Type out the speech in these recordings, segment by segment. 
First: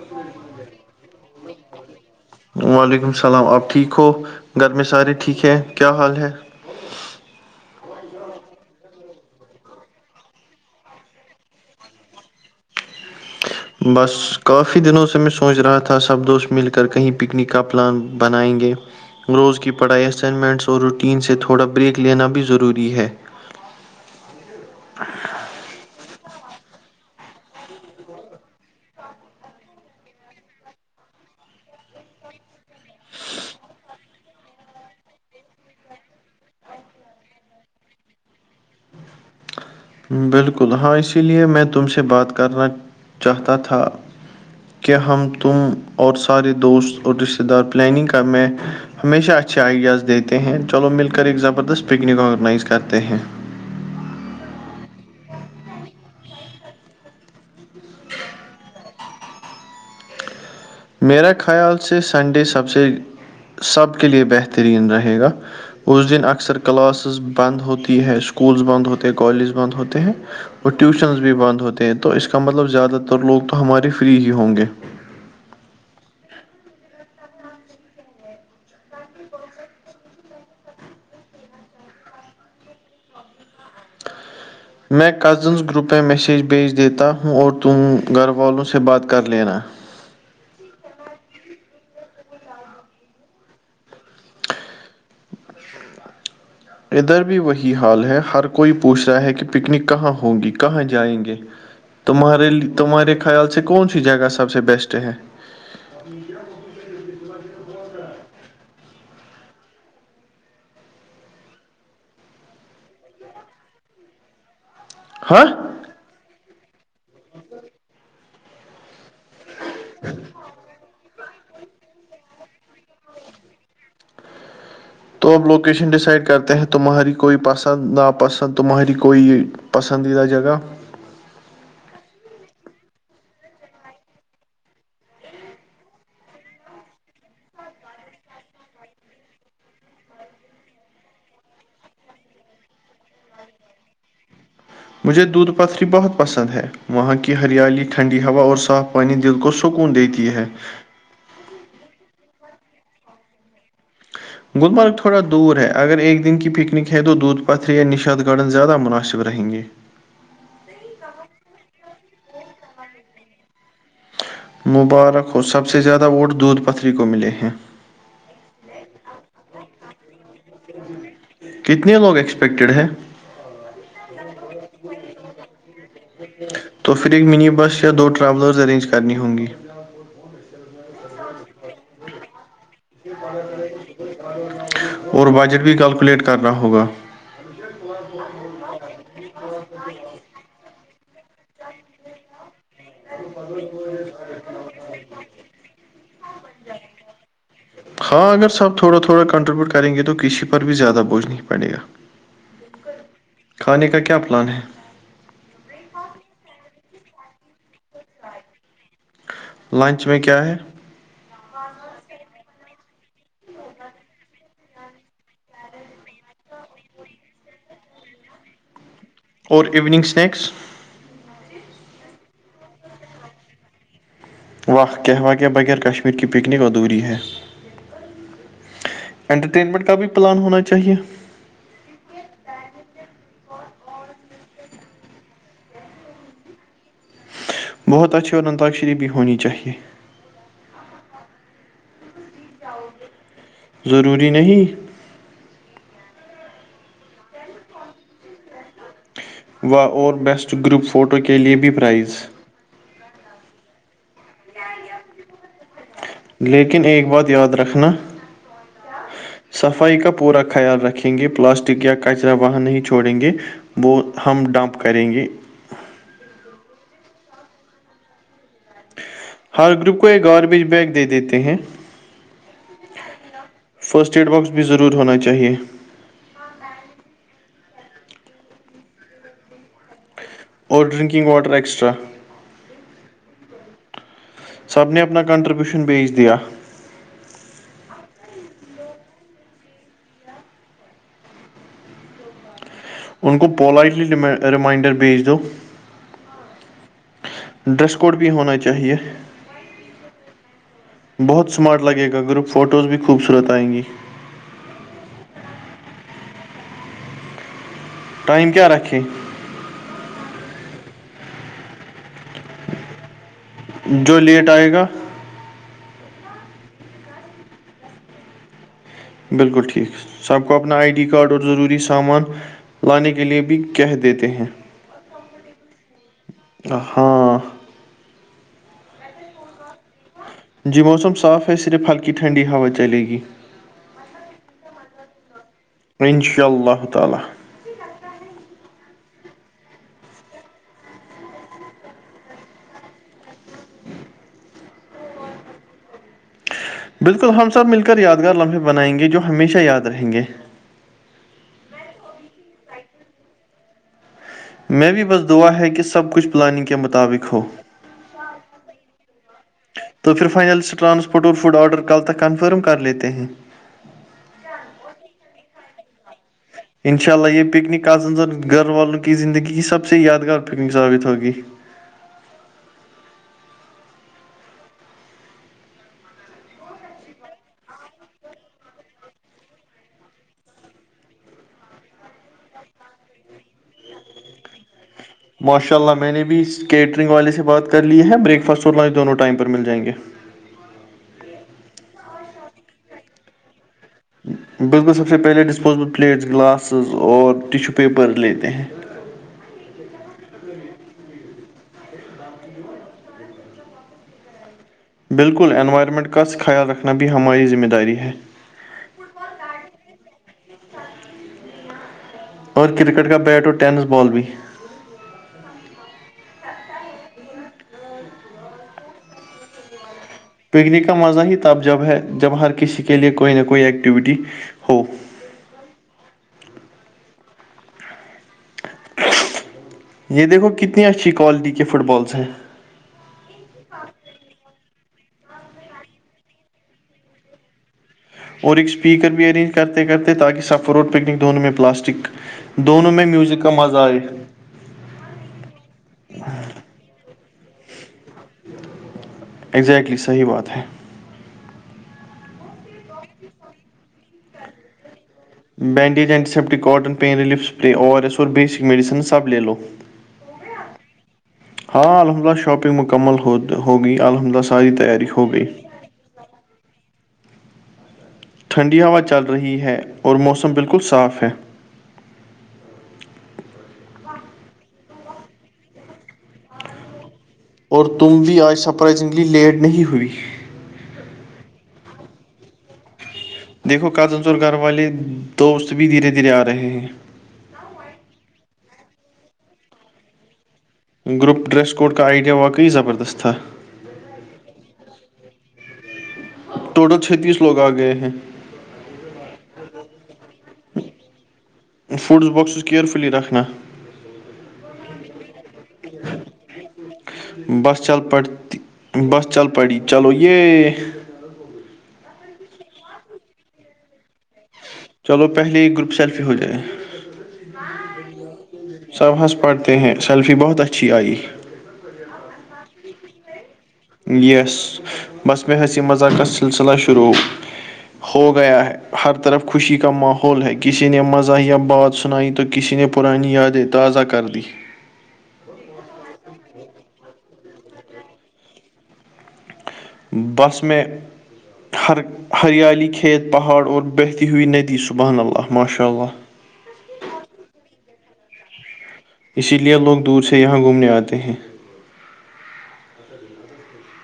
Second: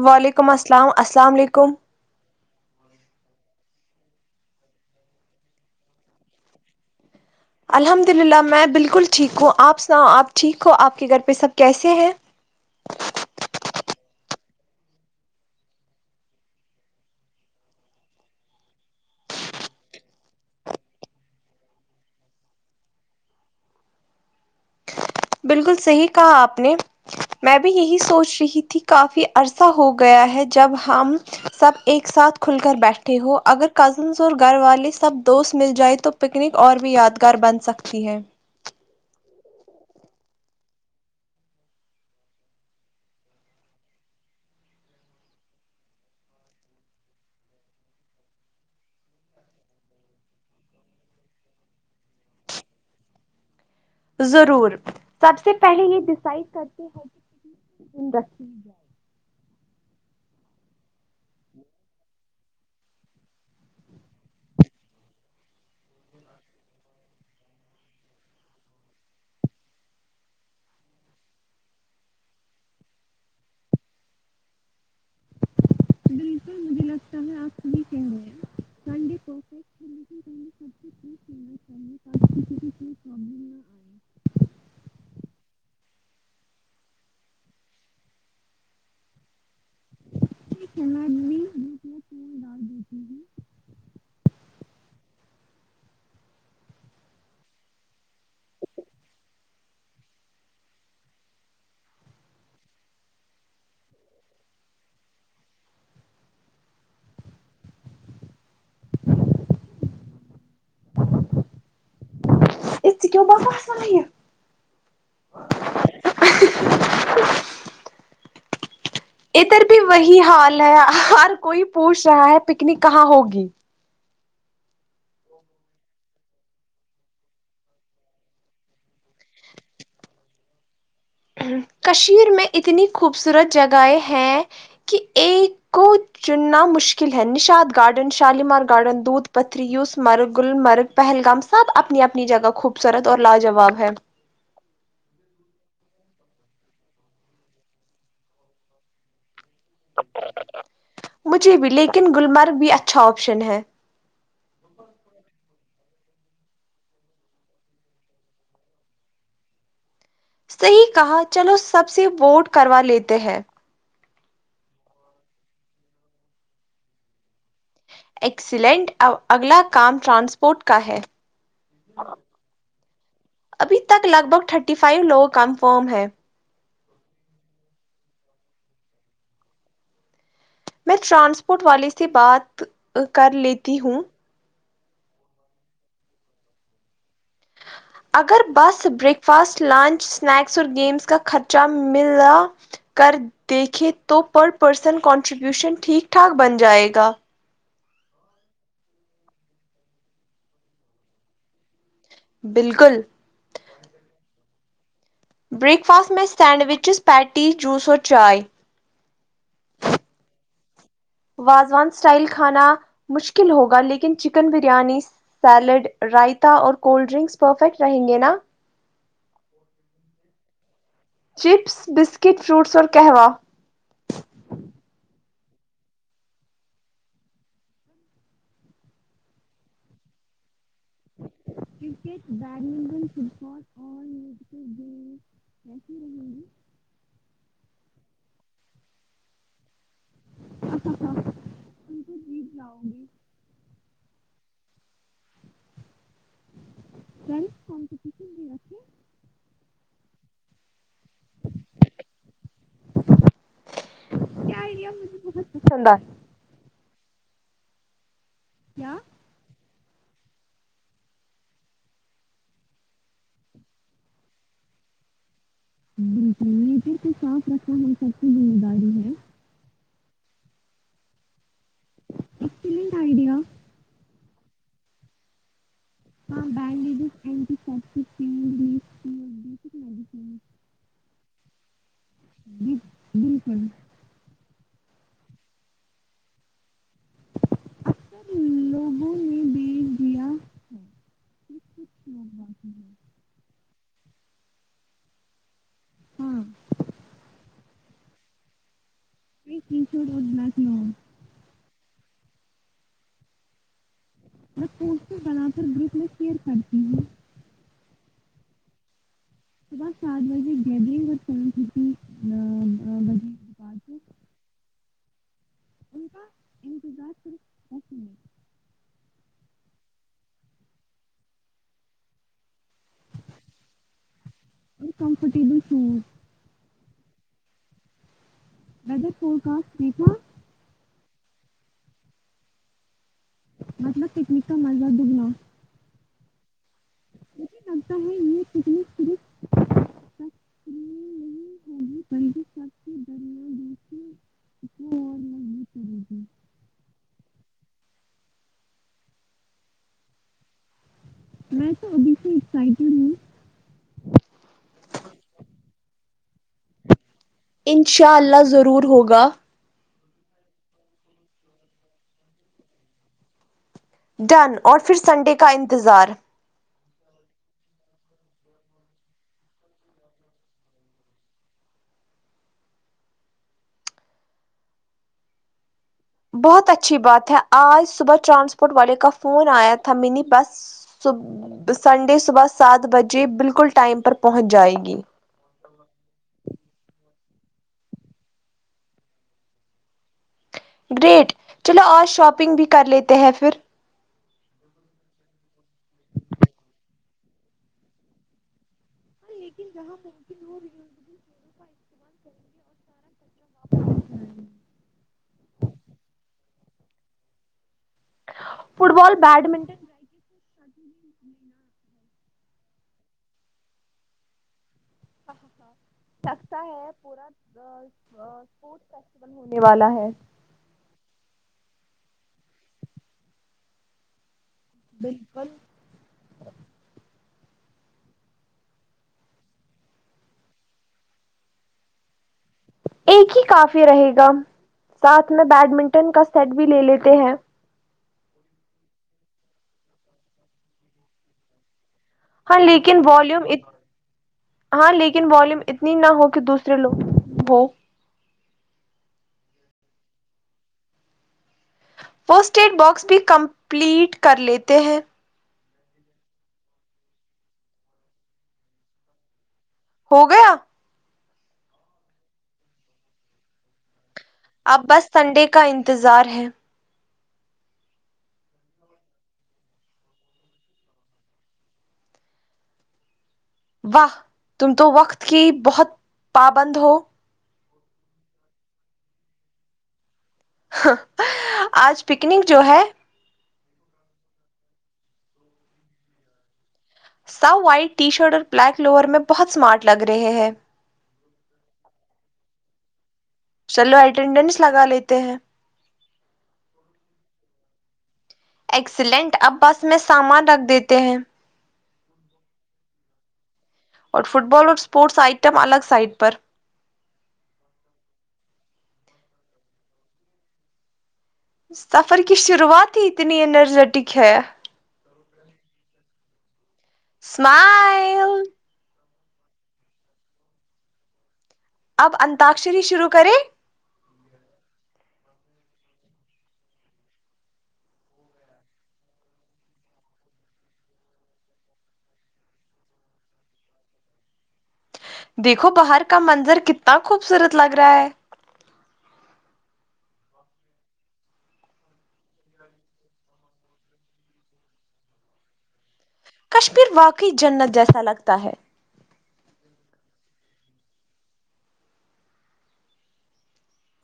وعلیکم السلام السلام علیکم وعلیکم اسلام آپ ٹھیک ہو گھر میں سارے ٹھیک ہیں کیا حال ہے الحمد اللہ میں بالکل ٹھیک ہوں آپ سناؤ آپ ٹھیک ہو آپ کے گھر پہ سب کیسے ہیں بس کافی دنوں سے میں سوچ رہا تھا سب دوست مل کر کہیں پکنک کا پلان بنائیں گے روز کی پڑھائی اسائینگمنٹس اور روٹین سے تھوڑا بریک لینا بھی ضروری ہے بالکل صحیح کہا آپ نے میں بھی یہی سوچ رہی تھی کہ کافی عرصہ ہو گیا ہے جب ہم سب ایک ساتھ کھل کر بیٹھے ہو اگر کزنس اور گھر والے سب دوست مل جائے تو پکنک اور بھی یادگار بن سکتی ہے بالکل ہاں اسی لیے میں تم سے بات کرنا چاہتا تھا کہ ہم تم اور سارے دوست اور رشتے دار پلاننگ کرنے ہمیشہ اچھے آئیڈیاز دیتے ہیں چلو مل کر ایک زبردست پکنک آرگنائز کرتے ہیں ضرور سب سے پہلے یہ ڈیسائڈ کرتے ہیں کہ انڈسٹی ہے میرا خیال سے سنڈے سب سے سب کے لیے بہترین رہے گا اس دن اکثر کلاسس بند ہوتی ہے اسکولس بند ہوتے ہیں کالجز بند ہوتے ہیں اور ٹیوشنز بھی بند ہوتے ہیں تو اس کا مطلب زیادہ تر لوگ تو ہمارے فری ہی ہوں گے بالکل مجھے لگتا ہے آپ صحیح کہہ رہے ہیں [unintelligible] میں کزینس گروپ میں میسیج بھیج دیتا ہوں اور تم گھر والوں سے بات کر لینا [unintelligible] پھول ڈال دیتی ہوں. ادھر بھی وہی حال ہے ہر کوئی پوچھ رہا ہے کہ پکنک کہاں ہوں گی کہاں جائیں گے تمہارے تمہارے خیال سے کونسی جگہ سب سے بیسٹ ہے [unintelligible] اس سے کیوں بہت [unintelligible] ہاں ادھر بھی وہی حال ہے ہر کوئی پوچھ رہا ہے پکنک کہاں ہوگی تو اب لوکیشن ڈیسائڈ کرتے ہیں تمہاری کوئی پسند ناپسند تمہاری کوئی پسندیدہ جگہ کشمیر میں اتنی خوبصورت جگہیں ہیں کہ ایک کو چننا مشکل ہے نشاد گارڈن شالیمار گارڈن دودھ پتری یوس مرگل مرگ پہلگام سب اپنی اپنی جگہ خوبصورت اور لاجواب ہے مجھے دودھ پتری بہت پسند ہے وہا ں کی ہریالی ٹھنڈی ہوا اور صاف پانی دل کو سکون دیتی ہے مجھے بھی لیکن گلمرگ بھی اچھا آپشن ہے گلمرگ تھوڑا دور ہے اگر ایک دن کی پکنک ہے تو دودھ پتھر یا نشاط گارڈن زیادہ مناسب رہیں گے صحیح کہا چلو سب سے ووٹ کروا لیتے ہیں مبارک ہو سب سے زیادہ ووٹ دودھ پتری کو ملے ہیں ایکسیلینٹ آ اگلا کام ٹرانسپورٹ کا ہے کتنے لوگ ایکسپیکٹیڈ ہیں ابھی تک لگ بھگ تھرٹی فائیو لوگ کنفرم ہے [unintelligible] تو پھر ایک منی بس یا دو ٹراولرز ارینج کرنی ہوں گی میں ٹرانسپورٹ والے سے بات کر لیتی ہوں اور بجٹ بھی کلکولیٹ کرنا ہوگا اگر بس بریک فاسٹ لنچ اسنیکس اور گیمس کا خرچہ ملا کر دیکھیں تو پر پرسن کنٹریبیوشن ٹھیک ٹھاک بن جائے گا ہاں اگر سب تھوڑا تھوڑا کنٹریبیوٹ کریں گے تو کسی پر بھی زیادہ بوجھ نہیں پڑے گا بالکل کھانے کا کیا پلان ہے بریک فاسٹ میں سینڈوچز پیٹی جوس اور چائے لنچ میں کیا ہے وازوان اسٹائل کھانا مشکل ہوگا لیکن چکن بریانی سیلڈ رائتا اور کولڈ ڈرنکس پرفیکٹ رہیں گے نا اور evening snacks chips biscuit fruits اور کہواں واہ کہوا ہ کے بغیر کشمیر کی پکنک ادھوری ہے انٹرٹینمنٹ کا بھی پلان ہونا چاہیے کرکٹ بیڈمنٹن فٹ بال اور نیڈ گیم کیسی رہیں گی بہت اچھی اور انتاکشیری بھی ہونی چاہیے میں تو جیت جاؤں گی ضروری نہیں ڈن کومپیٹیشن بھی رکھے وا اور بیسٹ گروپ فوٹو کے لیے بھی پرائز یہ مجھے بہت پسند آتی لیکن ایک بات یاد رکھنا کیا صفائی کا پورا خیال رکھیں گے پلاسٹک یا کچرا وہاں نہیں چھوڑیں گے وہ ہم ڈمپ کریں گے بالکل نیچر کو صاف رکھنا ہم سب کی ذمہ داری ہے ہر گروپ کو ایک گاربیج بیگ دے دیتے ہیں فرسٹ ایڈ باکس بھی ضرور ہونا چاہیے ہاں bandages antiseptic pain relief اور ڈرنکنگ واٹر ایکسٹرا سب نے اپنا کنٹریبیوشن بیچ دیا [unintelligible] ان کو پولائٹلی ری ریمائنڈر بھیج دو ڈریس کوڈ بھی ہونا چاہیے [unintelligible] بہت سمارٹ لگے گا گروپ فوٹوز بھی خوبصورت آئیں گی اور فوٹوز برابر گروپ میں شیئر کرتی ہوں ٹائم کیا رکھے [unintelligible] صبح سات بجے جو لیٹ آئے گا [unintelligible] بالکل ٹھیک سب کو اپنا آئی ڈی کارڈ اور ضروری سامان لانے کے لیے بھی کہہ دیتے ہیں ہاں [unintelligible] جی موسم صاف ہے صرف ہلکی ٹھنڈی ہوا چلے گی مطلب پکنک کا مزہ دگنا ہو ان شاء اللہ تعالی ہمیں لگتا ہے یہ پکنک صرف [unintelligible] بالکل ہم سب مل کر یادگار لمحے بنائیں گے جو ہمیشہ یاد رہیں گے میں تو ابھی سے اسائیٹڈ ہوں میں بھی بس دعا ہے کہ سب کچھ پلاننگ کے مطابق ہو انشاء اللہ ضرور ہوگا تو پھر فائنل سے ٹرانسپورٹ اور فوڈ آرڈر کل تک کنفرم کر لیتے ہیں ڈن اور پھر سنڈے کا انتظار انشاء اللہ یہ پکنک آز گھر والوں کی زندگی کی سب سے یادگار پکنک ثابت ہوگی بہت اچھی بات ہے آج صبح ٹرانسپورٹ والے کا فون آیا تھا منی بس صب سنڈے صبح سات بجے بالکل ٹائم پر پہنچ جائے گی ماشاء اللہ میں نے بھی اس کیٹرنگ والے سے بات کر لی ہے بریک فاسٹ اور لنچ دونوں ٹائم پر مل جائیں گے گریٹ چلو آج شاپنگ بھی کر لیتے ہیں پھر بالکل سب سے پہلے ڈسپوزیبل پلیٹس گلاسز اور ٹشو پیپر لیتے ہیں [unintelligible] [inaudible] بالکل انوائرمنٹ کا خیال رکھنا بھی ہماری ذمہ داری ہے فٹ بال بیڈمینٹن اور کرکٹ کا بیٹ اور ٹینس بال بھی [unintelligible] ہونے والا ہے پکنک کا مزہ ہی تب جب ہے جب ہر کسی کے لیے کوئی نہ کوئی ایکٹیویٹی ہو بالکل یہ دیکھو کتنی اچھی کوالٹی کے فٹ بالس ہیں ایک ہی کافی رہے گا ساتھ میں بیڈمنٹن کا سیٹ بھی لے لیتے ہیں اور ایک اسپیکر بھی ارینج کرتے کرتے تاکہ سف روڈ پکنک دونوں میں پلاسٹک ہاں دونوں لیکن میں میوزک والیوم کا مزا آئے ہاں لیکن ولیوم اتنی نہ ہو کہ دوسرے لوگ ہو اگزیکٹلی صحیح بات ہے فوسٹ ایڈ باکس بھی کمپلیٹ کر لیتے ہیں bandage antiseptic cotton pain relief spray O R S اور بیسک میڈسنز سب لے لو ہو گیا ہاں الحمدلہ شاپنگ مکمل ہو ہوگی الحمد لہ اب بس سنڈے کا انتظار ہے ٹھنڈی ہوا چل رہی ہے اور موسم بالکل صاف ہے واہ تم تو وقت کی بہت پابند ہو اور تم بھی آج سرپرائزنگلی لیٹ نہیں ہوئی آج پکنک جو ہے دیکھو کازن چور گھر والے دوست بھی دھیرے دھیرے آ رہے ہیں سب وائٹ ٹی شرٹ اور بلیک لوور میں بہت اسمارٹ لگ رہے ہیں گروپ ڈریس کوڈ کا آئیڈیا واقعی زبردست تھا چلو اٹینڈنس لگا لیتے ہیں ٹوٹل چھتییس لوگ آ گئے ہیں ایکسلینٹ اب بس میں سامان رکھ دیتے ہیں فوڈس باکسز کیئرفلی رکھنا اور فٹ بال اور اسپورٹس آئٹم الگ سائٹ پر بس چل پڑ بس چل پڑ چلو یہ سفر کی شروعات ہی اتنی اینرجیٹک ہے چلو پہلے گروپ سیلفی ہو جائے اسمائل سب ہنس پڑھتے ہیں سیلفی بہت اچھی آئی اب ا انتاکشری شروع کریں یس بس میں حسی مذاقس کا سلسلہ شروع ہو گیا ہے ہر طرف خوشی کا ماحول ہے کسی نے مزہ یا بات سنائی تو کسی نے پرانی یادیں تازہ کر دیں دیکھو باہر کا منظر کتنا خوبصورت لگ رہا ہے بس میں ہر ہریالی کھیت پہاڑ اور بہتی ہوئی ندی سبحان اللہ ماشاء اللہ کشمیر واقع جنت جیسا لگتا ہے اسی لیے لوگ دور سے یہاں گھومنے آتے ہیں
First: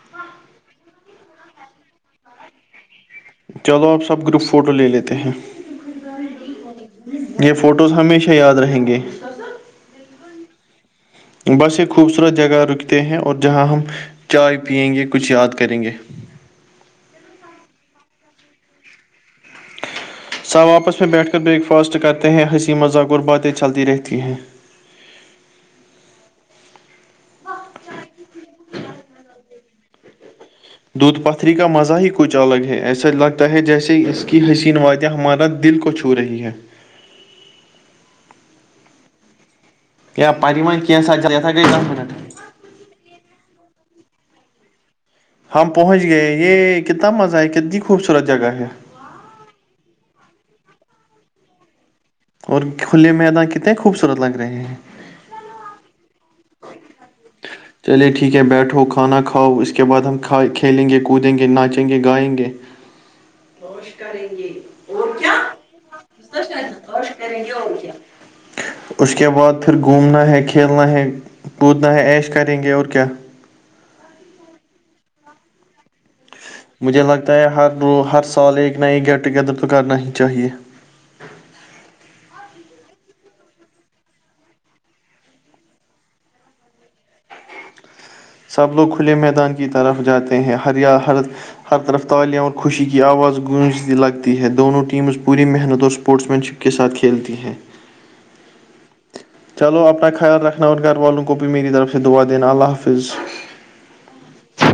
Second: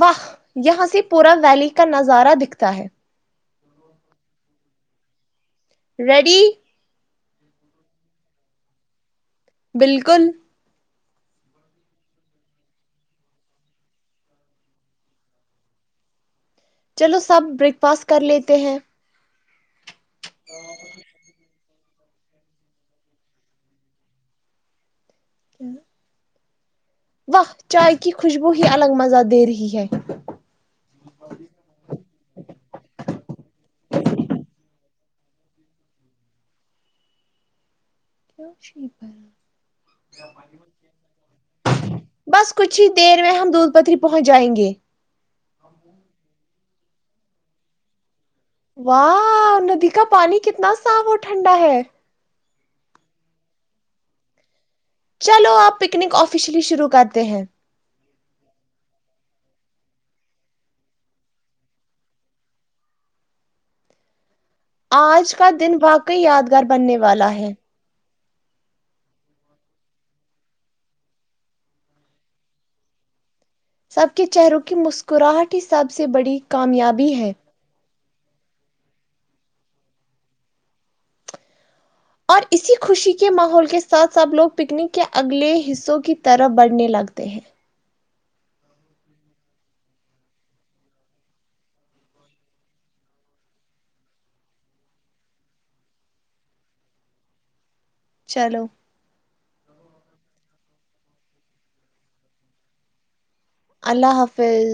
واہ یہاں سے پورا ویلی کا نظارہ دکھتا ہے چلو آپ سب گروپ فوٹو لے لیتے ہیں ریڈی یہ فوٹوز ہمیشہ یاد رہیں گے بالکل بس یہ خوبصورت جگہ رکتے ہیں اور جہاں ہم چائے پیئیں گے کچھ یاد کریں گے چلو سب بریک فاسٹ کر لیتے ہیں سب آپس میں بیٹھ کر بریک فاسٹ کرتے ہیں ہنسی مذاق اور باتیں چلتی رہتی ہیں کیا واہ چائے کی خوشبو ہی الگ مزہ دے رہی ہے دودھ پتری کا مزہ ہی کچھ الگ ہے ایسا لگتا ہے جیسے اس کی حسین وادیاں ہمارا دل کو چھ ہو رہی ہے [unintelligible] [unintelligible] بس کچھ ہی دیر میں ہم دودھ پتری پہنچ جائیں گے ہم پہنچ گئے یہ کتنا مزہ ہے کتنی خوبصورت جگہ ہے واہ ندی کا پانی کتنا صاف اور ٹھنڈا ہے اور کھلے میدان کتنے خوبصورت لگ رہے ہیں چلو آپ پکنک آفیشلی شروع کرتے ہیں چلیے ٹھیک ہے بیٹھو کھانا کھاؤ اس کے بعد ہم کھ کھیلیں گے کودیں گے ناچیں گے گائیں گے موچ کریں گے آج کا دن واقع یادگار بننے والا ہے اس کے بعد پھر گھومنا ہے کھیلنا ہے کودنا ہے عیش کریں گے اور کیا سب کے چہروں کی مسکراہٹ ہی سب سے بڑی مجھے لگتا ہے ہر رو ہر سال ایک نہ ایک گیٹ ٹوگیدر تو کرنا ہی چاہیے اور اسی خوشی کے ماحول کے ساتھ سب لوگ پکنک کے اگلے حصوں کی طرف بڑھنے لگتے ہیں سب لوگ کھلے میدان کی طرف جاتے ہیں ہر یا ہر ہر طرف تالیا اور خوشی کی آواز گونجتی لگتی ہے دونوں ٹیمز پوری محنت اور اسپورٹس مین شپ کے ساتھ کھیلتی ہیں چلو چلو اپنا خیال رکھنا اور گھر والوں کو بھی میری طرف سے دعا دینا اللہ حافظ اللہ حافظ